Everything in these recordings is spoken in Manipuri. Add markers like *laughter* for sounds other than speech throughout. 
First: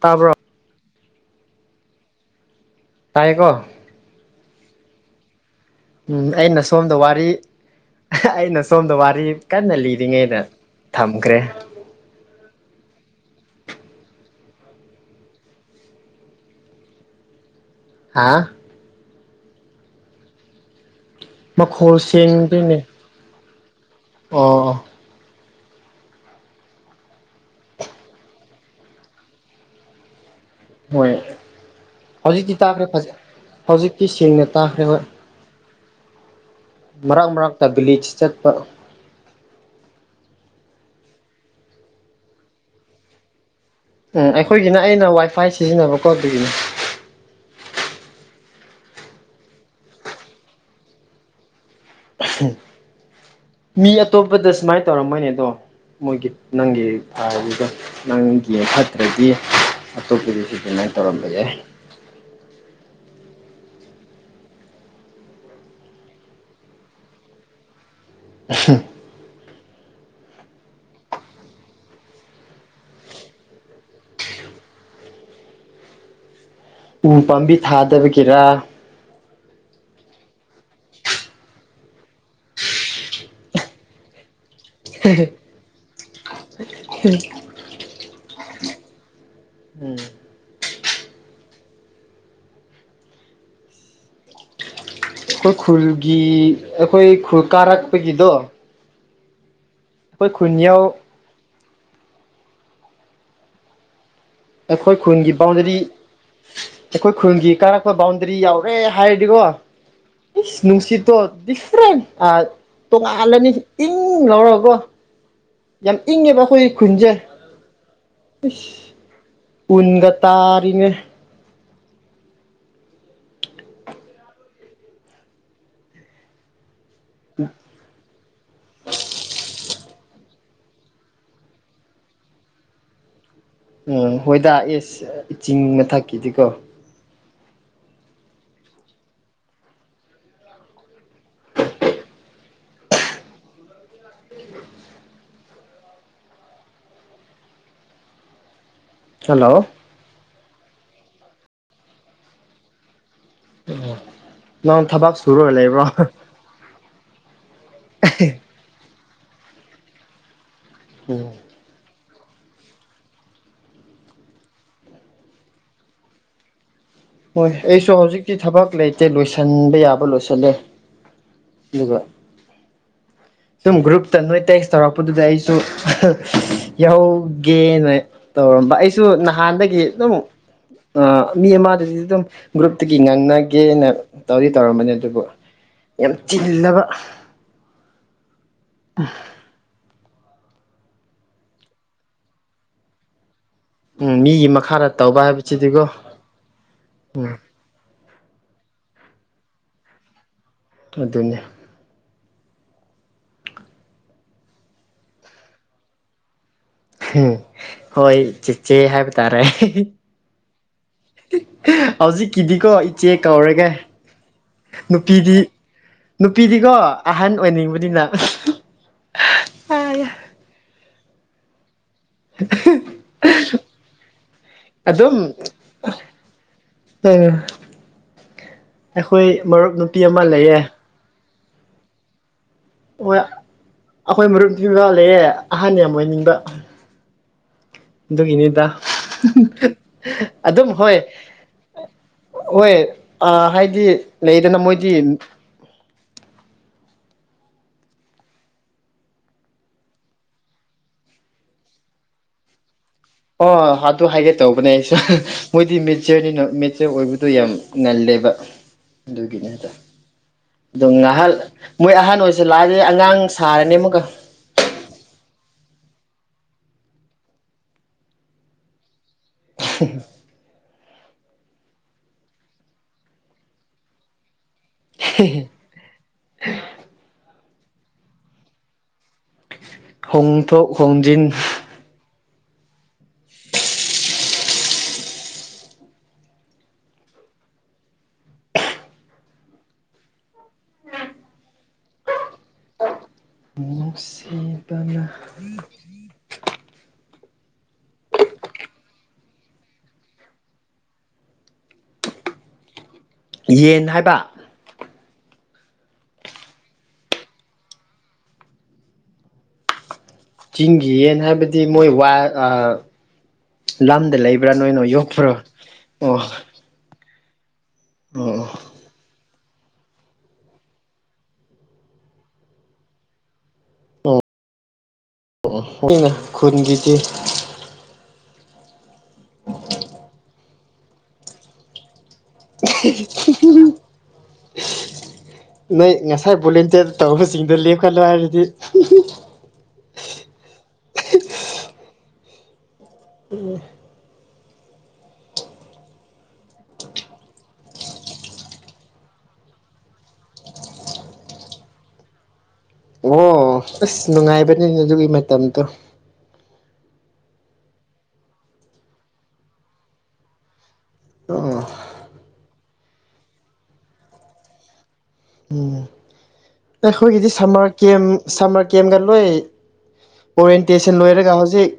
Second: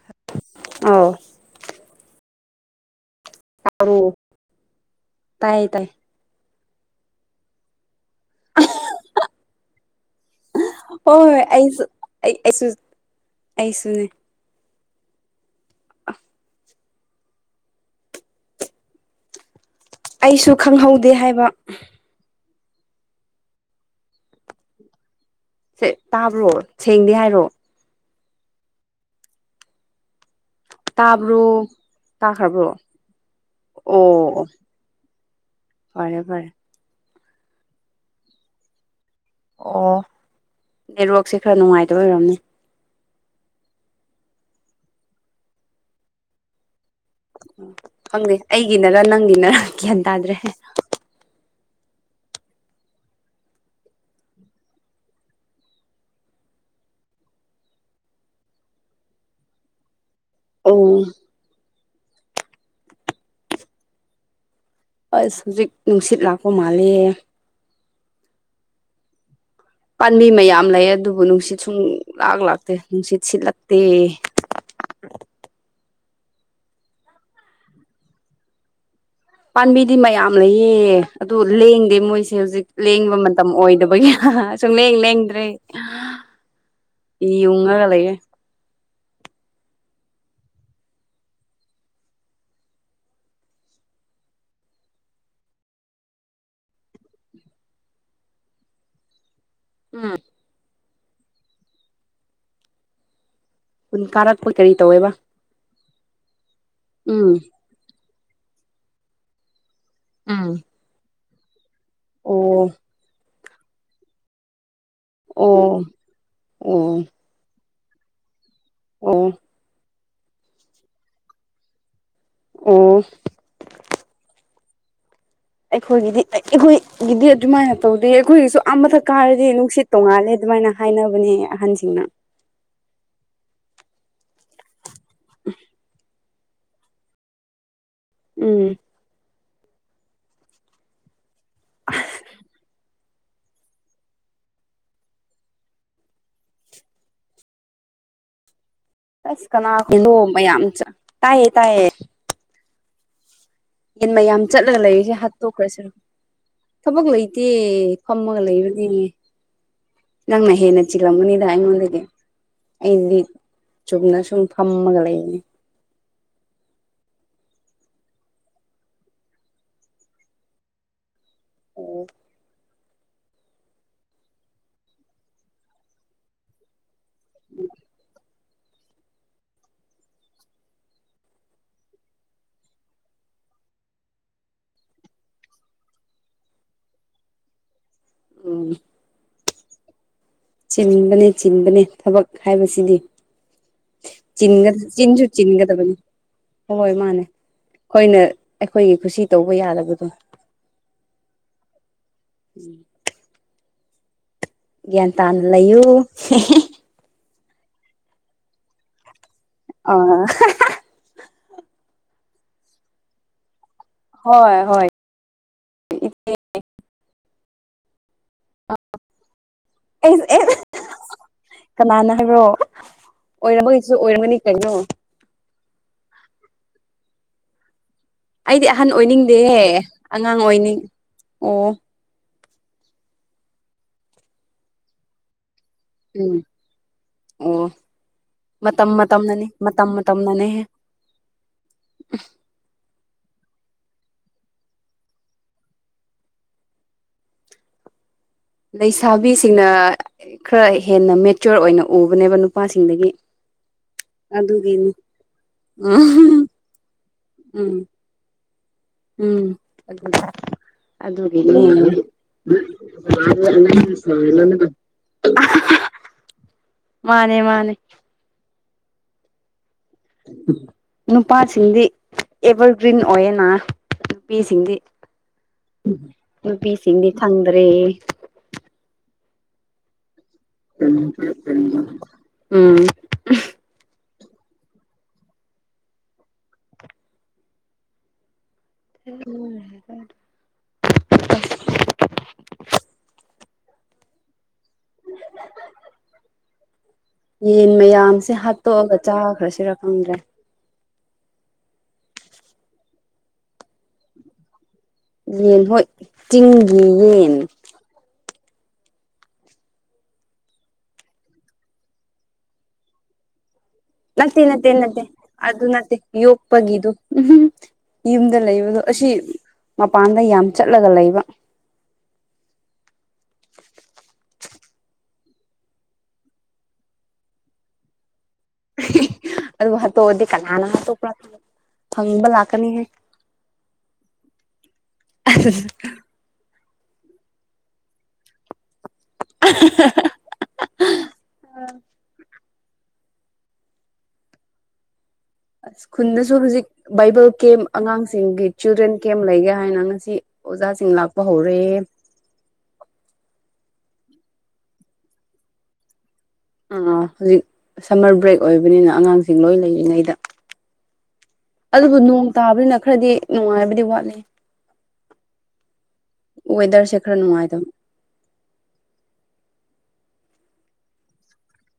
ꯇꯥꯕ꯭ꯔꯣ꯫ ꯑꯥꯎ꯫ ꯇꯥꯏꯀꯣ꯫ ꯇꯥꯏꯌꯦ ꯇꯥꯏ ꯎꯝ ꯑꯩꯅꯁ ꯁꯣꯝꯗ ꯋꯥꯔꯤ꯫ ꯑꯩꯅ ꯁꯣꯝꯗ ꯋꯥꯔꯤ ꯀꯟꯅ ꯂꯤꯔꯤꯉꯩꯗ ꯊꯝꯈ꯭ꯔꯦ꯫ ꯍꯣꯏ ꯑꯩꯁꯨ ꯑꯩ ꯑꯩꯁꯨ ꯑꯩꯁꯨꯅꯦ꯫ ꯍꯥꯥ꯫ ꯑꯩꯁꯨ ꯈꯪꯍꯧ ꯃꯈꯣꯜꯁꯦꯡ ꯁꯤꯅꯦ꯫ ꯑꯣ꯫ ꯁꯦ ꯇꯥꯕ꯭ꯔꯣ ꯁꯦꯡꯗꯦ ꯍꯥꯏꯔꯣ꯫ ꯍꯣꯏ ꯇꯥꯕ꯭ꯔꯣ ꯍꯧꯖꯤꯛꯇꯤ ꯇꯥꯈ꯭ꯔꯕ꯭ꯔꯣ ꯇꯥꯈ꯭ꯔꯦ ꯐ ꯑꯣ ꯍꯧꯖꯤꯛꯤ ꯑꯣ ꯁꯦꯡꯅ ꯇꯥꯈ꯭ꯔꯦ ꯍꯣꯏ꯫ ꯐꯔꯦ ꯐꯔꯦ ꯃꯔꯛ ꯃꯔꯛꯇ ꯕꯂꯤꯆ ꯆꯠꯄ ꯑꯣ ꯅꯦꯠꯋꯥꯛꯁꯦ ꯈꯔ ꯅꯨꯡꯉꯥꯏꯇꯕ ꯑꯣꯏꯔꯝꯅꯤ ꯎꯝ ꯑꯩꯈꯣꯏꯒꯤꯅ ꯑꯩꯅ ꯋꯥꯏꯐꯥꯏ ꯁꯤꯖꯤꯟꯅꯕꯀꯣ ꯑꯗꯨꯒꯤꯅꯦ ꯈꯪꯗꯦ ꯑꯩꯒꯤꯅꯔ ꯅꯪꯒꯤꯅꯔ ꯒ꯭ꯌꯥꯟ ꯇꯥꯗ꯭ꯔꯦ ꯃꯤ ꯑꯇꯣꯞꯄꯗ ꯁꯨꯃꯥꯏꯅ ꯇꯧꯔꯝꯃꯣꯏꯅꯦ ꯑꯗꯣ ꯃꯣꯏꯒꯤ ꯅꯪꯒꯤ ꯐꯔꯤꯗꯣ ꯅꯪꯒꯤ ꯐꯠꯇ꯭ꯔꯗꯤ ꯑꯣ ꯁꯤꯅ ꯇꯧꯔꯝꯕꯒꯦ ꯑꯁ ꯍꯧꯖꯤꯛ ꯅꯨꯡꯁꯤꯠ ꯂꯥꯛꯄ ꯃꯥꯂꯦ *unintelligible* ꯄꯥꯝꯕꯤ ꯃꯌꯥꯝ ꯂꯩ ꯑꯗꯨꯕꯨ ꯅꯨꯡꯁꯤꯠ ꯁꯨꯡ ꯂꯥꯛ ꯂꯥꯛꯇꯦ ꯅꯨꯡꯁꯤꯠ ꯁꯤꯠꯂꯛꯇꯦ ꯎ ꯄꯥꯝꯕꯤ ꯊꯥꯗꯕꯒꯤꯔꯥ ꯄꯥꯝꯕꯤꯗꯤ ꯃꯌꯥꯝ ꯂꯩꯌꯦ ꯑꯗꯨ ꯂꯦꯡꯗꯦ ꯃꯣꯏꯁꯦ ꯍꯧꯖꯤꯛ ꯂꯦꯡꯕ ꯃꯇꯝ ꯑꯣꯏꯗꯕꯒꯤ ꯁꯨꯡ ꯂꯦꯡ ꯂꯦꯡꯗ꯭ꯔꯔꯤ ꯌꯨꯡꯉꯒ ꯂꯩꯔꯦ ꯎꯝ ꯑꯩꯈꯣꯏ ꯈꯨꯜꯒꯤ ꯑꯩꯈꯣꯏ ꯈꯨꯜ ꯀꯥꯔꯛꯄꯒꯤꯗꯣ ꯎꯝ ꯑꯩꯈꯣꯏ ꯈꯨꯟꯌꯥꯎ ꯍꯨꯟ ꯀꯔꯛ ꯑꯩꯈꯣꯏ ꯈꯨꯜꯒꯤ ꯕꯥꯎꯟꯗꯔꯤ ꯑꯩꯈꯣꯏ ꯎꯝ ꯈꯨꯜꯒꯤ ꯀꯥꯔꯛꯄ ꯕꯥꯎꯟꯗꯔꯤ ꯭ꯔꯤ ꯌꯥꯎꯔꯦ ꯍꯥꯏꯔꯗꯤꯒꯣ ꯎꯝ ꯅꯨꯡꯁꯤ ꯇ‌ꯣꯟ ꯑꯣ *unintelligible* *unintelligible* ꯇꯣꯂꯅꯤ ꯏꯪ ꯂꯧꯔꯣꯒꯣ ꯑꯣ ꯌꯥꯝ ꯏꯪꯉꯦꯕ ꯑꯩꯈꯣꯏ ꯑꯣ ꯈꯨꯟꯖꯦ *unintelligible* ꯑꯣ *unintelligible* ꯇꯥꯔꯤꯅꯦ ꯑꯣ ꯑꯩꯈꯣꯏꯒꯤꯗꯤ ꯑꯩꯈꯣꯏ ꯒꯤꯗꯤ ꯑꯗꯨꯃꯥꯏꯅ ꯇꯧꯗꯦ ꯑꯩꯈꯣꯏꯒꯤꯁꯨ ꯑꯥ ꯃꯊꯛ ꯀꯥꯏꯔꯗꯤ ꯅꯨꯡꯁꯤꯠ ꯇꯣꯡꯉꯥꯜꯂꯦ ꯑꯗꯨꯃꯥꯏꯅ ꯍꯥꯏꯅꯕꯅꯦ ꯑꯍꯟꯁꯤꯡꯅ ꯎꯝ ꯍꯣꯏꯗꯥ ꯑ‌ꯦ ꯆꯤꯡ ꯃꯊꯛ ꯀꯤꯗꯤꯀ‌ꯣ ꯎꯝ ꯑꯁ ꯍꯜꯂꯣ ꯀꯅꯥꯗꯣ ꯃꯌꯥꯝ ꯇꯥꯏꯌꯦ ꯇꯥꯏꯌꯦ ꯌꯦꯟ ꯃꯌꯥꯝ ꯆꯠꯂꯒ ꯅꯪ ꯂꯩꯔꯤꯁꯦ ꯊꯕꯛ ꯁꯨꯔꯒ ꯍꯥꯠꯇꯣꯛꯈ꯭ꯔꯁꯤ ꯂꯩꯕ꯭ꯔꯣ ꯊꯕꯛ ꯂꯩꯇꯦ ꯐꯝꯃꯒ ꯂꯩꯕꯅꯦꯅꯦ ꯅꯪꯅꯩ ꯍꯦ ꯅꯆꯤꯜꯂꯝ ꯎꯝ ꯒꯅꯤꯗꯥ ꯑꯩꯉꯣꯟꯗꯒꯤ ꯑꯩꯗꯤ ꯆꯨꯝꯅ ꯁꯨꯝ ꯐꯝꯃꯒ ꯂꯩꯅꯤ꯫ ꯍꯣꯏ ꯑꯩꯁꯨ ꯍꯧꯖꯤꯛꯇꯤ ꯊꯕꯛ ꯂꯩꯇꯦ ꯂꯣꯏꯁꯤꯟꯕ ꯌꯥꯕ ꯂꯣꯏꯁꯤꯜꯂꯦ꯫ ꯑꯗꯨꯒ ꯁꯨꯝ ꯒ꯭ꯔꯨꯞꯇ ꯅꯣꯏ ꯇꯦꯛꯁ ꯇꯧꯔꯛꯄꯗꯨꯗ ꯑꯩꯁꯨ ꯌꯥꯎ ꯒꯦꯅ ꯇꯧꯔꯝꯕ ꯑꯩꯁꯨ ꯅꯍꯥꯟꯗꯒꯤ ꯑꯗꯨꯝ ꯃꯤ ꯑꯃꯗꯨꯗꯤ ꯑꯗꯨꯝ ꯒ꯭ꯔꯨꯞꯇꯒꯤ ꯉꯥꯡꯅꯒꯦꯅ ꯇꯧꯗꯤ ꯇꯧꯔꯝꯕꯅꯦ ꯑꯗꯨꯕꯨ ꯌꯥꯝ ꯆꯤꯜꯂꯕ ꯎꯝ ꯑ ꯆꯤꯟꯕꯅꯦ ꯆꯤꯟꯕꯅꯦ ꯊꯕꯛ ꯍꯥꯏꯕꯁꯤꯗꯤ ꯎꯝ ꯃꯤꯒꯤ ꯃꯈꯥꯗ ꯇꯧꯕ ꯆꯤꯟꯁꯨ ꯍꯥꯏꯕꯁꯤꯗꯤꯀꯣ ꯆꯤꯟꯒꯗꯕꯅꯤ ꯍꯣꯏ ꯃꯥꯅꯦ ꯎꯝ ꯫ ꯍꯣꯏꯅ ꯑꯩꯈꯣꯏꯒꯤ ꯈꯨꯁꯤ ꯇꯧꯕ ꯌꯥꯗꯕꯗꯣ ꯫ ꯑꯗꯨꯅꯦ꯫ ꯎꯝ꯫ ꯒ꯭ꯌꯥꯟ ꯇꯥꯅ ꯂꯩꯌꯨ ꯍꯦ ꯍꯦ ꯫ ꯎꯝ ꯍꯣꯏ ꯆꯦ ꯆꯦ ꯍꯥꯏꯕ ꯇꯔꯦ ꯑꯥꯍꯦ ꯍꯦ꯫ ꯑ ꯍꯧꯖꯤꯛꯀꯤꯗꯤꯀꯣ ꯏꯆꯦ ꯀꯧꯔꯒꯦ ꯍꯣꯏ ꯍꯣꯏ ꯫ ꯅꯨꯄꯤꯗꯤ ꯅꯨꯄꯤꯗꯤꯀꯣ ꯑꯍꯟ ꯑꯣꯏꯅꯤꯡꯕꯅꯤꯅ *unintelligible* ꯀꯅꯥꯅ ꯍꯥꯏꯕꯔꯣ ꯑꯣꯏꯔꯝꯕꯒꯤꯁꯨ ꯑꯣꯏꯔꯝꯒꯅꯤ ꯀꯩꯅꯣ ꯫ ꯑꯥ ꯑꯩꯗꯤ ꯑꯍꯟ ꯑꯣꯏꯅꯤꯡꯗꯦ ꯍꯦ ꯑꯃ ꯑꯉꯥꯡ ꯂꯩꯌꯦ ꯑꯣꯏꯅꯤꯡ ꯑꯣ꯫ ꯍꯣꯏ ꯑꯩꯈꯣꯏ ꯃꯔꯨꯞꯇꯤ ꯃꯥ ꯂꯩꯌꯦ ꯑꯍꯟ ꯌꯥꯝ ꯑꯣꯏꯅꯤꯡꯕ꯫ ꯎꯝ ꯑꯣ ꯑꯗꯨꯒꯤꯅꯤꯗ ꯃꯇꯝ ꯃꯇꯝꯅꯅꯤ ꯃꯇꯝ ꯃꯇꯝꯅꯅꯦꯍꯦ ꯑꯗꯨꯝ ꯍꯣꯏ - ꯍꯣꯏ ꯑꯥ ꯍꯥꯏꯗꯤ ꯂꯩꯗꯅ ꯃꯣꯏꯗꯤ ꯂꯩꯁꯥꯕꯤꯁꯤꯡꯅ ꯈꯔ ꯍꯦꯟꯅ ꯃꯦꯆꯣꯔ ꯑꯣꯏꯅ ꯎꯕꯅꯦꯕ ꯅꯨꯄꯥ ꯑꯣ ꯑꯗꯨ ꯍꯥꯏꯒꯦ ꯇꯧꯕꯅꯦ ꯑꯩꯁꯨ ꯃꯣꯏꯗꯤ ꯃꯦꯆꯔꯅꯤꯅ ꯎꯝ ꯃꯦꯠꯆꯔ ꯑꯣꯏꯕꯗꯣ ꯌꯥꯝ ꯎꯝ ꯉꯜꯂꯦꯕ꯫ ꯎꯝ ꯑꯗꯨꯒꯤꯅꯦ ꯍꯥꯏꯗ ꯑꯗꯣ ꯉꯥꯏꯍꯥꯛ ꯑꯗꯨꯒꯤꯅꯤ ꯃꯣꯏ ꯑꯍꯟ ꯑꯣꯏꯁꯜꯂꯛꯑꯗꯤ ꯑꯉꯥꯡ ꯁꯥꯔꯅꯤ ꯑꯃꯨꯛꯀ *unintelligible* ꯃꯥꯅꯦ - ꯃꯥꯅꯦ꯫ *unintelligible* ꯅꯨꯄꯥꯁꯤꯡꯗꯤ ꯑꯦꯚꯔꯒ꯭ꯔꯤꯟ ꯑꯣꯏꯌꯦꯅꯥ ꯅꯨꯄꯤꯁꯤꯡꯗꯤ *unintelligible* ꯑꯟꯏꯟꯇꯦꯜꯂꯤꯖꯦꯕꯜ ꯅꯨꯄꯤꯁꯤꯡꯗꯤ ꯐꯪꯗ꯭ꯔꯦ ꯍꯣꯡꯊꯣꯛ ꯍꯣꯡꯖꯤꯟ ꯎꯝ *unintelligible* ꯁꯤ ꯇꯜꯂ‌ꯦ ꯌꯦꯟ ꯃꯌꯥꯝꯁꯦ ꯍꯥꯠꯇꯣꯛꯑꯒ ꯆꯥꯈ꯭ꯔꯁꯤꯔ ꯈꯪꯗ꯭ꯔꯦ ꯌꯦꯟ ꯍꯥꯏꯕ ꯌꯦꯟ ꯍꯣꯏ ꯆꯤꯡꯒꯤ ꯌꯦꯟ ꯆꯤꯡꯒꯤ ꯌꯦꯟ ꯍꯥꯏꯕꯗꯤ ꯃꯣꯏ ꯋꯥꯈꯜ ꯑ ꯅꯠꯇꯦ ꯅꯠꯇꯦ ꯅꯠꯇꯦ ꯑꯗꯨ ꯅꯠꯇꯦ ꯑꯣ ꯌꯣꯄꯒꯤꯗꯨ ꯎꯝꯍꯝ ꯑꯣ ꯌꯨꯝꯗ ꯂꯩꯕꯗꯨ ꯑꯁꯤ ꯃꯄꯥꯟꯗ ꯌꯥꯝ ꯆꯠꯂꯒ ꯂꯩꯕ ꯑꯩꯅ ꯈꯨꯟꯒꯤꯗꯤ ꯍꯤ ꯑꯗꯨꯒ ꯍꯥꯠꯇꯣꯛꯑꯗꯤ ꯀꯅꯥꯅ ꯍꯥꯠꯇꯣꯛꯄ ꯑꯍꯤꯍꯤ ꯑꯍꯝꯍꯝ ꯅꯣꯏ ꯉꯁꯥꯏ ꯕꯣꯂꯦꯟ ꯇꯦꯠ ꯇꯧꯕꯁꯤꯡꯗꯣ ꯂꯦꯞꯈꯠꯂꯣ ꯍꯥꯏꯔꯗꯤ ꯑꯍꯍꯍ ꯑꯟꯑꯣꯗꯤꯕꯜ ꯑꯟꯑꯣꯗꯤꯕꯜ ꯎꯝ ꯑꯁ ꯈꯨꯟꯗꯁꯨ ꯍꯧꯖꯤꯛ ꯕꯥꯏꯕꯜ ꯀꯦꯝ ꯑꯉꯥꯡꯁꯤꯡꯒꯤ ꯆꯤꯜꯗ꯭ꯔꯦꯟ ꯀꯦꯝ ꯂꯩꯒꯦ ꯍꯥꯏꯅ ꯉꯁꯤ ꯑꯣꯖꯥꯁꯤꯡ ꯂꯥꯛꯄ ꯍꯧꯔꯦꯌꯦ ꯑꯣ ꯑꯁ ꯅꯨꯡꯉꯥꯏꯕꯅꯤꯅꯦ ꯑꯗꯨꯒꯤ ꯃꯇꯝꯗꯣ ꯑ ꯍꯧꯖꯤꯛ ꯁꯝꯃꯔ ꯕ꯭ꯔꯦꯛ ꯑꯣꯏꯕꯅꯤꯅ ꯑꯉꯥꯡꯁꯤꯡ ꯂꯣꯏ ꯂꯩꯔꯤꯉꯩꯗ ꯑꯣ ꯑꯗꯨꯕꯨ ꯅꯣꯡ ꯇꯥꯕꯅꯤꯅ ꯈꯔꯗꯤ ꯅꯨꯡꯉꯥꯏꯕꯗꯤ ꯋꯥꯠꯅꯤ ꯎꯝ ꯑꯩꯈꯣꯏꯒꯤꯗꯤ ꯅꯨꯡꯉꯥꯏꯇꯕ ꯁꯝꯃꯔ ꯀꯦꯝ ꯁꯝꯃꯔ ꯀꯦꯝꯞ ꯚꯥ ꯂꯣꯏ ꯑꯣꯔꯦꯟꯇꯦꯁꯟ ꯂꯣꯏꯔꯒ ꯍꯧꯖꯤꯛ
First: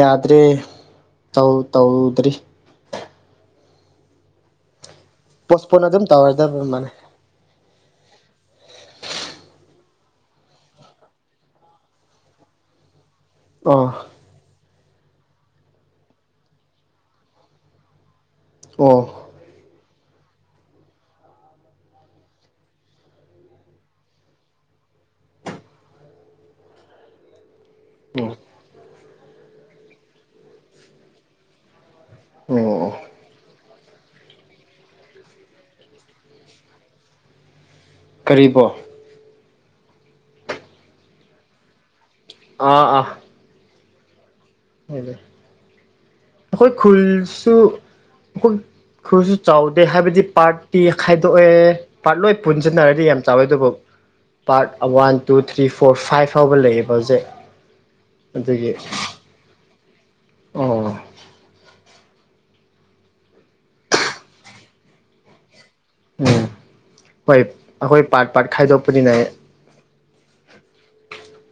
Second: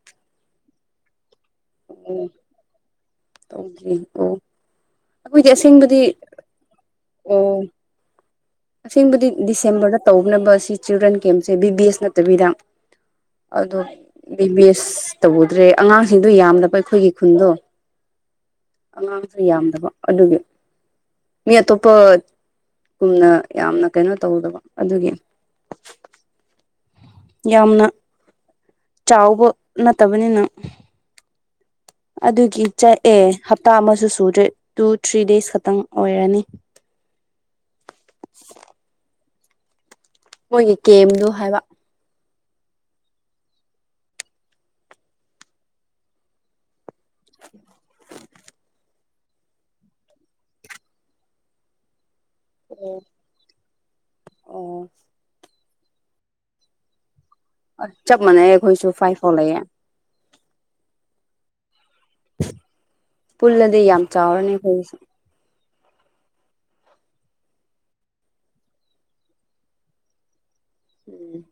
ꯌꯥꯗ꯭ꯔꯦ ꯇꯧ ꯑꯣ ꯇꯧꯗ꯭ꯔꯤ *unintelligible* ꯑꯩꯈꯣꯏꯗꯤ ꯄꯣꯁꯄꯣꯟ ꯑꯁꯦꯡꯕꯗꯤ ꯑꯗꯨꯝ ꯇꯧꯔꯗꯕ ꯃꯥꯜꯂꯦ ꯑ‌ꯣ ꯑꯁꯦꯡꯕꯗꯤ ꯗꯤꯁꯦꯝꯕꯔꯗ ꯇꯧꯅꯕ ꯁꯤ ꯆꯤꯜꯗ꯭ꯔꯦꯟ ꯀꯦꯝꯁꯦ ꯕꯤ ꯕꯤ ꯑꯦꯁ ꯅꯠꯇꯕꯤꯗ ꯑꯗꯨ ꯑꯣ ꯕꯤꯕꯤ ꯑꯦꯁ ꯁ ꯇꯧꯗ꯭ꯔꯦ ꯑꯉꯥꯡꯁꯤꯡꯗꯣ ꯌꯥꯝꯗꯕ ꯑꯩꯈꯣꯏꯒꯤ ꯈꯨꯟꯗꯣ ꯑꯣ ꯑꯉꯥꯡꯁꯨ ꯌꯥꯝꯗꯕ ꯑꯗꯨꯒꯤ ꯃꯤ ꯑꯇꯣꯞꯄꯒꯨꯝꯅ ꯌꯥꯝꯅ ꯀꯩꯅꯣ ꯇꯧꯗꯕ ꯑꯗꯨꯒꯤ ꯌꯥꯝꯅ ꯆꯥꯎꯕ ꯅꯠꯇꯕꯅꯤꯅ ꯑꯗꯨꯒꯤ ꯆ ꯑꯣ ꯑꯦ ꯍꯞ ꯍꯞꯇꯥ ꯑꯃꯁꯨ ꯁꯨꯗ꯭ꯔꯦ ꯇꯨ ꯊ꯭ꯔꯤ ꯗꯦꯖ ꯈꯛꯇꯪ ꯑꯣꯏꯔꯅꯤ꯫ ꯀꯔꯤꯕꯣ? ꯃꯣꯏꯒꯤ ꯀꯦꯝꯗꯣ ꯍꯥꯏꯕ꯫ ꯑꯥ - ꯑꯥ -ꯑꯥ꯫ *unintelligible* ꯈꯨꯜꯁꯨ *unintelligible* ꯈꯨꯜꯁꯨ ꯆꯥꯎꯗꯦ ꯍꯥꯏꯕꯗꯤ ꯄꯥꯔꯠꯇꯤ ꯈꯥꯏꯗꯣꯛꯑꯦ꯫ ꯄꯥꯔꯠꯂꯣꯏ ꯄꯨꯟꯁꯤꯟꯅꯔꯗꯤ ꯌꯥꯝ ꯆꯥꯎꯋꯦ ꯑꯗꯨꯕꯨ ꯑꯣ part one two three four five ꯐꯥꯎꯕ ꯂꯩꯌꯦꯕ ꯍꯧꯖꯤꯛ꯫ ꯆꯞ ꯃꯥꯟꯅꯩ ꯑꯗꯨꯒꯤ ꯑꯩꯈꯣꯏꯁꯨ ꯐꯥꯏ ꯐꯥꯎ ꯂꯩꯌꯦ꯫ ꯑꯣ꯫ ꯄꯨꯜꯂꯗꯤ ꯌꯥꯝ ꯆꯥꯎꯔꯅꯤ ꯑꯩꯈꯣꯏꯒꯤꯁꯨ꯫ ꯎꯝ ꯍꯣꯏ ꯑꯩꯈꯣꯏ ꯄꯥꯔꯠ - ꯄꯥꯔꯠ ꯈꯥꯏꯗꯣꯛꯄꯅꯤꯅ ꯎꯝ꯫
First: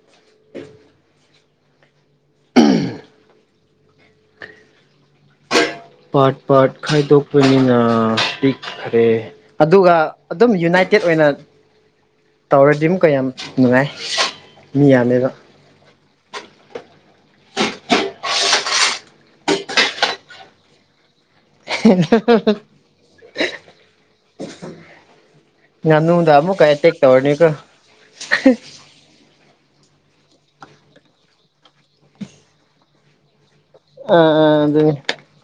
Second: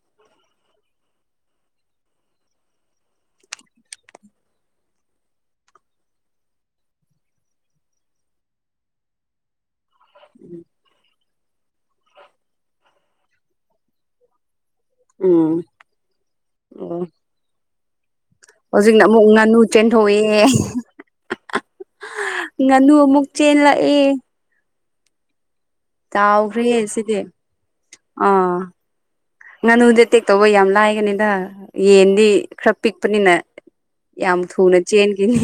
ꯄꯥꯔꯠ - ꯄꯥꯔꯠ ꯈꯥꯏꯗꯣꯛꯄꯅꯤꯅ ꯄꯤꯛꯈ꯭ꯔꯦ ꯑꯗꯨꯒ ꯑꯗꯨꯝ ꯌꯨꯅꯥꯏꯇꯦꯠ ꯑꯣꯏꯅ ꯇꯧꯔꯗꯤ ꯑꯃꯨꯛꯀ ꯌꯥꯝ ꯅꯨꯡꯉꯥꯏ꯫ ꯃꯤ ꯌꯥꯝꯃꯦꯕ ꯫ ꯎꯝ ꯑꯣ꯫ ꯍꯧꯖꯤꯛꯅ ꯑꯃꯨꯛ ꯉꯥꯅꯨ ꯆꯦꯟꯊꯣꯛꯑꯦ꯫ ꯉꯥꯅꯨ ꯑꯃꯨꯛ ꯆꯦꯜꯂꯛꯏ꯫ ꯉꯥꯅꯨ ꯗ ꯑꯥꯃꯨꯛꯀ ꯑꯦꯇꯦꯛ ꯁꯤꯗꯤ ꯇꯧꯔꯥꯅꯤ ꯀꯣ ꯫ ꯑꯥ ꯉꯥꯅꯨꯗꯤ ꯑꯦꯇꯦꯛ ꯇꯧꯕ ꯌꯥꯝ ꯂꯥꯏꯒꯅꯤꯗ ꯌꯦꯟꯗꯤ ꯈꯔ ꯄꯤꯛꯄꯅꯤꯅ ꯑꯥ ꯌꯥꯝ ꯑꯥ ꯊꯨꯅ ꯑꯗꯨꯅꯤ ꯆꯦꯟꯈꯤꯅꯤ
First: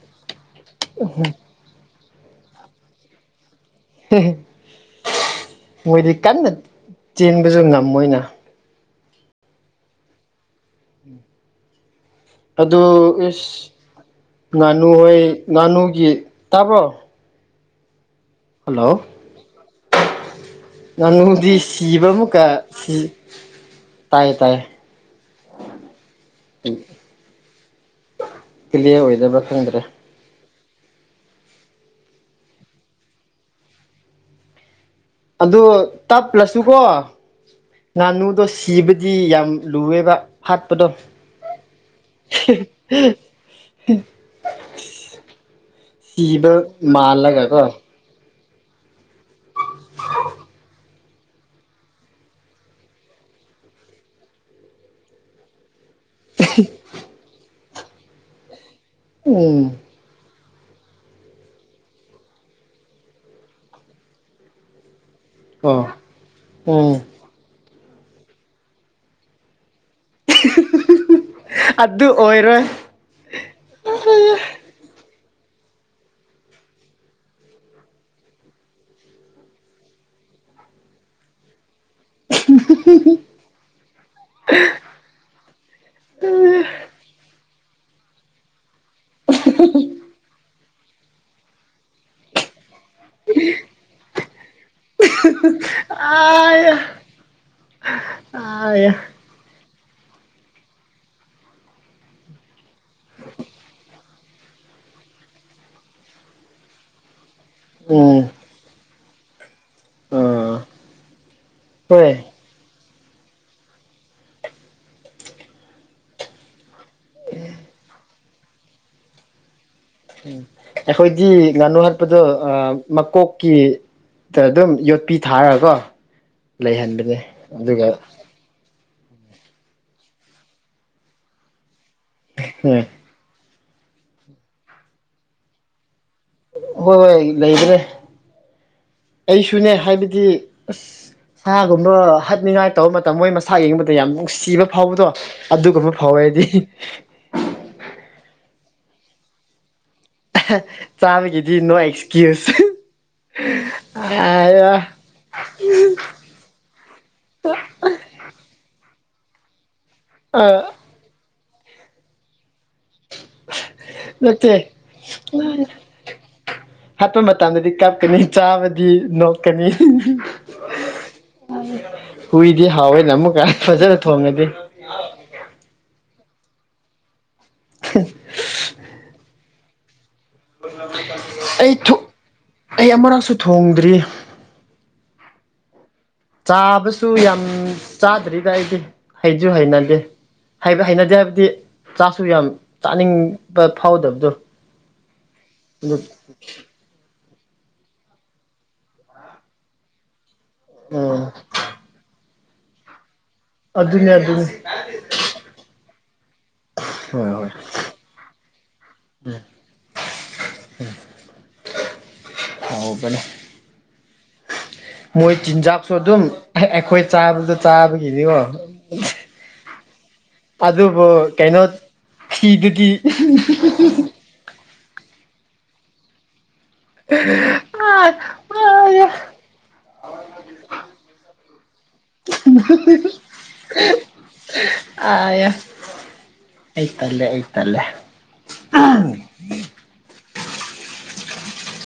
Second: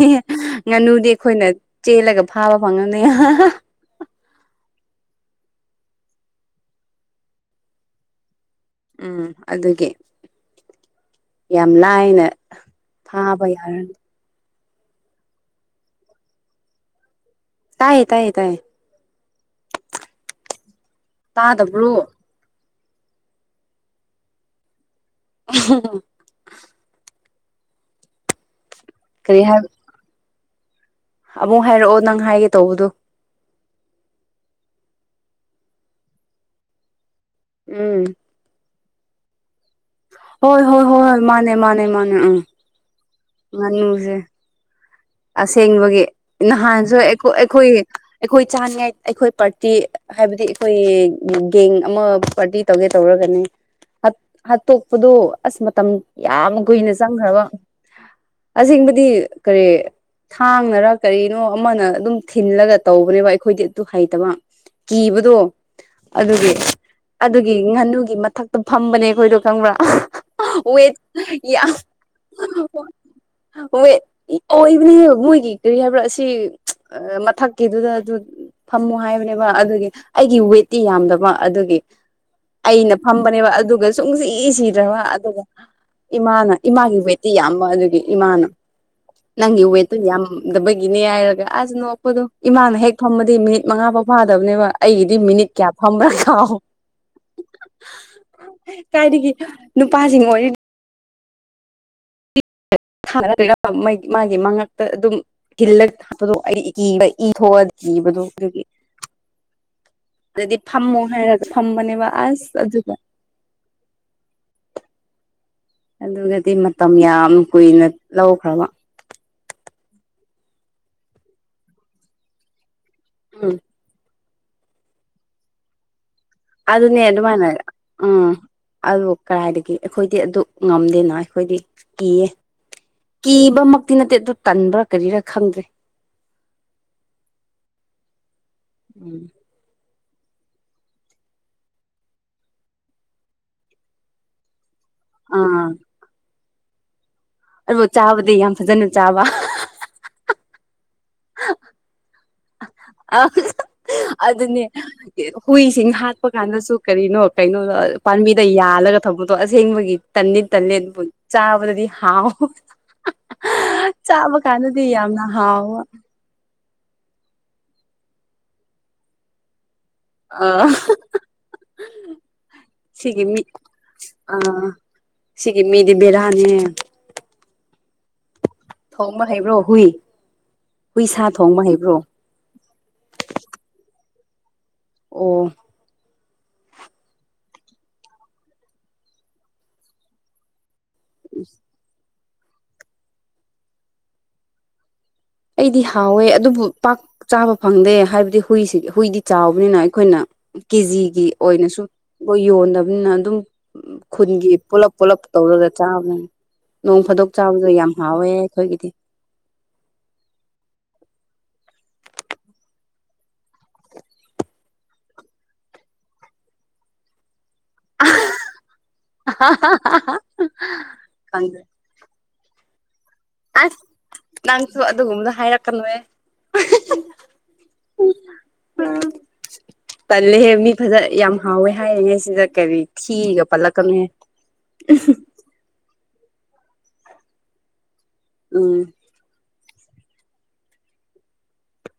ꯉꯥꯅꯨꯗꯤ ꯑꯩꯈꯣꯏꯅ ꯆꯦꯂꯒ ꯐꯥꯕ ꯐꯪꯉꯅꯤ ꯑꯍꯥ ꯍꯥ ꯫ ꯃꯣꯏꯗꯤ ꯀꯟꯅ ꯆꯦꯟꯕꯁꯨ ꯉꯝ ꯃꯣꯏꯅ꯫ ꯎꯝ ꯑꯗꯨꯒꯤ ꯌꯥꯝ ꯂꯥꯏꯅ ꯑꯗꯨ ꯐꯥꯕ ꯏꯁ! ꯌꯥꯔꯅꯤ ꯉꯥꯅꯨ ꯍꯣꯏ ꯉꯥꯅꯨꯒꯤ ꯇꯥꯕ꯭ꯔꯣ? ꯇꯥꯏ - ꯇꯥꯏ꯫ ꯍꯜꯂꯥꯎ ꯉꯥꯅꯨꯗꯤ ꯇꯥꯗꯕ꯭ꯔꯣ ꯁꯤꯕ ꯑꯃꯨꯛꯀ ꯇꯥꯏꯌꯦ ꯇꯥꯏꯌꯦ ꯑꯝꯍꯝꯝ ꯑꯟꯑꯣꯗꯤꯕꯜ ꯀꯦꯂꯤꯌꯥꯔ ꯑꯣꯏꯗꯕ꯭ꯔ ꯀꯔꯤ ꯍꯥꯏ ꯈꯪꯗ꯭ꯔꯦ ꯑꯃꯨꯛ ꯍꯥꯏꯔꯛꯑꯣ ꯅꯪ ꯍꯥꯏꯒꯦ ꯇꯧꯕꯗꯣ ꯑꯗꯨ ꯇꯞꯂꯁꯨꯀꯣ ꯎꯝ ꯉꯥꯅꯨꯗꯣ ꯁꯤ ꯀꯤꯕꯗꯤ ꯌꯥꯝ ꯂꯨꯑꯦꯕ ꯍꯣꯏ ꯍꯣꯏ ꯍꯥꯠꯄꯗꯣ ꯍꯣꯏ ꯃꯥꯅꯦ ꯃꯥꯅꯦ ꯃꯥꯅꯦ ꯎꯝ ꯉꯥꯅꯨꯁꯦ ꯑꯟꯑꯣꯗꯤꯕꯜ ꯑꯁꯦꯡꯕꯒꯤ ꯅꯍꯥꯟꯁꯨ ꯑꯩꯈꯣ ꯃꯥꯜꯂꯒꯀꯣ ꯑꯩꯈꯣꯏꯒꯤ ꯑꯩꯈꯣꯏ ꯆꯥꯅꯤꯡꯉꯥꯏ ꯑꯩꯈꯣꯏ ꯄꯔ ꯇꯤ ꯍꯥꯏꯕꯗꯤ ꯑꯩꯈꯣꯏ ꯒꯦꯡ ꯑꯃ ꯄꯥꯔꯇꯤ ꯇꯧꯒꯦ ꯇꯧꯔꯒꯅꯦ ꯍꯥꯠ ꯍꯥꯠꯇꯣꯛꯄꯗꯣ ꯑꯁ ꯃꯇꯝ ꯌꯥꯝ ꯀꯨꯏꯅ ꯆꯪꯒ꯭ꯔꯕ ꯑꯟꯑꯣꯗꯤꯕꯜ ꯑꯁꯦꯡꯕꯗꯤ ꯎꯝ ꯀꯔꯤ ꯊꯥꯡꯅꯔꯥ ꯀꯔꯤꯅꯣ ꯑꯃꯅ ꯑꯗꯨꯝ ꯊꯤꯟꯂꯒ ꯇꯧꯕꯅꯦꯕ ꯑꯩꯈꯣꯏꯗꯤ ꯑꯗꯨ ꯍꯩꯇꯕ ꯀꯤꯕꯗꯣ ꯑꯣ ꯑꯗꯨꯒꯤ ꯎꯝ ꯑꯗꯨꯒꯤ ꯉꯥꯅꯨ ꯒꯤ ꯃꯊꯛꯇ ꯐꯝꯕꯅꯦ ꯑꯩꯈꯣꯏꯗꯣ ꯈꯪꯕ꯭ꯔꯥ ꯑꯍꯍꯍ ꯋꯦꯠ ꯌꯥꯝ ꯑꯗꯨ ꯑꯣꯏꯔꯣꯏ ꯋ ꯋꯦꯠ ꯑꯣꯏ ꯅꯦ ꯃꯣꯏꯒꯤ ꯀ꯭ꯔꯤ ꯍꯥꯏꯕ꯭ꯔꯥ ꯑꯁꯤ ꯑ ꯃꯊꯛꯀꯤꯗꯨꯗ ꯑꯗꯨ ꯐꯝꯃꯣ ꯍꯥꯏꯕꯅꯦꯕ ꯑꯗꯨꯒꯤ ꯑꯩꯒꯤ ꯋꯦꯠꯇꯤ ꯌꯥꯝꯗꯕ ꯑꯗꯨꯒꯤ ꯑꯩꯅ ꯐꯝꯕꯅꯦꯕ ꯑꯗꯨꯒ ꯁꯨꯡꯁꯤ ꯁꯤꯗ꯭ꯔꯕ ꯑꯗꯨꯒ ꯏꯃꯥꯅ ꯏꯃꯥꯒꯤ ꯋꯦꯠꯇꯤ ꯌꯥꯝ ꯕ ꯑꯗꯨꯒꯤ ꯏꯃꯥꯅ ꯅꯪꯒꯤ ꯋꯦꯠꯇꯨ ꯌꯥꯝꯗꯕꯒꯤ ꯅꯤꯅꯦ ꯍꯥꯏꯔꯒꯥ ꯑꯁ ꯅꯣꯛꯄꯗꯣ ꯏꯃꯥꯅ ꯍꯦꯛ ꯐꯝꯕꯗꯤ ꯃꯤꯅꯤꯠ ꯃꯉꯥꯐꯥꯎ ꯐꯥꯗꯕꯅꯦꯕ ꯑꯩꯒꯤꯗꯤ ꯃꯤꯅꯤꯠ ꯀꯌꯥ ꯐꯝꯕ꯭ꯔꯥ ꯈꯥꯎ ꯑꯥꯏꯌꯥ ꯑꯥꯏꯌꯥ ꯀꯥꯏꯗꯒꯤ ꯅꯨꯄꯥꯖꯤꯡ ꯑꯣꯏꯔꯗ ꯑꯟꯏꯟꯇꯦꯜꯂꯤꯖꯦꯕꯜ ꯃꯥꯒꯤ ꯃꯉꯛꯇ ꯑꯗꯨꯝ ꯊꯤꯜꯂꯒ ꯑꯟꯏꯟꯇꯦꯜꯂꯤꯖꯦꯕꯜ ꯏ ꯊꯣꯛꯄ ꯀꯤꯕꯗꯣ ꯎꯝ ꯑꯗꯨꯒꯤ ꯑꯥ ꯑꯗꯨꯗꯤ ꯐꯝꯃꯣ ꯍꯥꯏꯔꯒ ꯐꯝꯕꯅꯦꯕ ꯍꯣꯏ ꯑꯁ ꯑꯗꯨꯒ ꯑꯗꯨꯒꯗꯤ ꯃꯇꯝ ꯌꯥꯝ ꯀꯨꯏꯅ ꯂꯧꯈ꯭ꯔꯕ꯫ ꯑꯩꯈꯣꯏꯗꯤ ꯉꯥꯅꯨ ꯍꯥꯠꯄꯗꯨ ꯑ ꯎꯝ ꯃꯀꯣꯛꯀꯤ ꯑꯗꯨꯝ ꯌꯣꯠꯄꯤ ꯊꯥꯔꯀꯣ ꯑꯗꯨꯅꯦ ꯑꯗꯨ ꯃꯥꯏꯅ ꯑ ꯫ ꯑꯗꯨꯕꯨ ꯀꯗꯥꯏꯗꯒꯤ ꯑꯩꯈꯣꯏꯗꯤ ꯑꯗꯨ ꯉꯝꯗꯦꯅ ꯑꯩꯈꯣꯏꯗꯤ ꯫ ꯀꯤꯌꯦ ꯎꯝ ꯀꯤꯕ ꯃꯛ ꯇꯤ ꯅꯠꯇꯦ ꯑꯗꯨ ꯇꯟꯕ꯭ꯔꯥ ꯀꯔꯤꯔꯥ ꯈꯪꯗ꯭ꯔꯦ꯫ ꯍꯣꯏ- ꯍꯣꯏ ꯂꯩꯗ꯭ꯔꯦ꯫ ꯑꯩꯁꯨꯅꯦ ꯍꯥꯏꯕ ꯏ ꯑꯁ ꯁꯥꯒꯨꯝꯕ ꯍꯥꯠꯅꯤꯡꯉꯥꯏ ꯇꯧꯕ ꯃꯇꯝ ꯃꯣꯏ ꯃꯁꯥ ꯌꯦꯡꯕꯗ ꯌꯥꯝ ꯅꯨꯡꯁꯤꯕ ꯐꯥꯎꯕꯗꯣ ꯑꯗꯨꯒꯨꯝꯕ ꯐꯥꯎꯋꯦ ꯑꯩꯗꯤ꯫ ꯑꯗꯨꯕꯨꯣ ꯆꯥꯕꯗꯤ ꯌꯥꯝ ꯐꯖꯅ ꯆꯥꯕ ꯫ ꯆꯥꯕꯒꯤꯗꯤ ꯅꯣ ꯏꯁ ꯑ ꯑꯗꯨꯅꯦ ꯑ ꯍꯨꯏꯁꯤꯡ ꯍꯥꯥꯠꯄ ꯀꯥꯟꯗꯁꯨ ꯀꯔꯤꯅꯣ ꯀꯩꯅꯣꯗ ꯄꯥꯝꯕꯤꯗ ꯌꯥꯜꯂꯒ ꯊꯧꯕꯗꯣ ꯑꯁꯦꯡꯕꯒꯤ ꯇꯟꯗꯤ ꯑ ꯇꯜꯂꯦ ꯑꯗꯨꯕꯨ ꯆꯥꯕꯗꯗꯤ ꯍꯥꯎ ꯆꯥꯕ ꯅꯠꯇꯦ ꯀꯥꯟꯗꯗꯤ ꯌꯥꯝꯅ ꯍꯥꯎꯕ꯫ ꯍꯥꯠꯄ ꯃꯇꯝꯗꯗꯤ ꯀꯥꯞꯀꯅꯤ ꯆꯥꯕꯗꯤ ꯅꯣꯛꯀꯅꯤ꯫ ꯑ ꯍꯨꯏꯗꯤ ꯍꯥꯎꯋꯦꯅ ꯁꯤꯒꯤ ꯃꯤ ꯑꯃꯨꯛꯀ ꯐꯖꯅ ꯑ ꯊꯣꯡꯉꯗꯤ ꯁꯤꯒꯤ ꯃꯤꯗꯤ ꯕꯤꯔꯥ *unintelligible* *unintelligible* ꯍꯨꯏ ꯍꯨꯏ ꯁꯥ ꯊꯣꯡꯕ ꯑꯩ ꯍꯩꯕ꯭ꯔꯣ ꯑꯩ ꯑꯃꯔꯛꯁꯨ ꯊꯣꯡꯗ꯭ꯔꯤ꯫ ꯑꯣ꯫ ꯆꯥꯕꯁꯨ ꯌꯥꯝ ꯆꯥꯗ꯭ꯔꯤꯗ ꯑꯩꯗꯤ ꯍꯩꯖꯨ ꯍꯩꯅꯗꯦ꯫ ꯍꯥꯏꯕ ꯍꯩꯅꯗꯦ ꯍꯥꯏꯕꯗꯤ ꯆꯥ ꯁꯨ ꯌꯥꯝ ꯆꯥꯅꯤꯡꯕ ꯐꯥꯎꯗꯕꯗꯣ ꯫ ꯑꯩꯗꯤ ꯍꯥꯎꯋꯦ ꯑꯗꯨꯕꯨ ꯄꯥꯛ ꯆꯥꯕ ꯐꯪꯗꯦ ꯍꯥꯏꯕꯗꯤ ꯍꯨꯏꯁꯤ ꯍꯨꯏꯗꯤ ꯆꯥꯎꯕꯅꯤꯅ ꯑꯩꯈꯣꯏꯅ ꯀꯦꯖꯤꯒꯤ ꯎꯝ ꯑꯣꯏꯅꯁꯨ ꯃꯣꯏ ꯌꯣꯟꯗꯕꯅꯤꯅ ꯑꯗꯨꯝ ꯎ ꯑꯗꯨꯅꯦ ꯑꯗꯨꯅꯤ ꯈꯨꯟꯒꯤ ꯄꯨꯂꯞ - ꯄꯨꯂꯞ ꯇꯧꯔꯒ ꯆꯥꯕꯅꯤ꯫ ꯅꯣꯡ ꯐꯥꯗꯣꯛ ꯍꯣꯏ ꯍꯣꯏ ꯆꯥꯕꯗ ꯌꯥꯝ ꯍꯥꯎꯋꯦ ꯑꯩꯈꯣꯏꯒꯤꯗꯤ꯫ ꯎꯝ ꯍꯥꯎꯕꯅꯦ ꯃꯣꯏ ꯆꯤꯟꯖꯥꯛꯁꯨ ꯑꯗꯨꯝ ꯑꯩꯈꯣꯏ ꯆꯥꯕꯗ ꯆꯥꯕꯒꯤꯗꯤꯀꯣ ꯍꯥ ꯍꯥ ꯑꯗꯨꯕꯨ ꯀꯩꯅꯣ ꯊꯤꯗꯨꯗꯤ ꯒꯤ ꯑꯁ ꯅꯪ ꯑꯗꯨ ꯑꯗꯨꯒꯨꯝꯕꯗ ꯍꯥꯏꯔꯛꯀꯅꯨꯍꯦ ꯇꯜꯂꯤꯍꯦ ꯃꯤ ꯐꯖꯟ ꯌꯥꯝ ꯍꯥꯎꯋꯦ ꯍꯥꯏꯔꯤꯉꯩ ꯁꯤꯗ ꯀꯔꯤ ꯊꯤꯒ ꯄꯜꯂꯛꯀꯅꯨꯍꯦ ꯑꯩ ꯇꯜꯂꯦ ꯑꯩ ꯇꯜꯂꯦ ꯎꯝ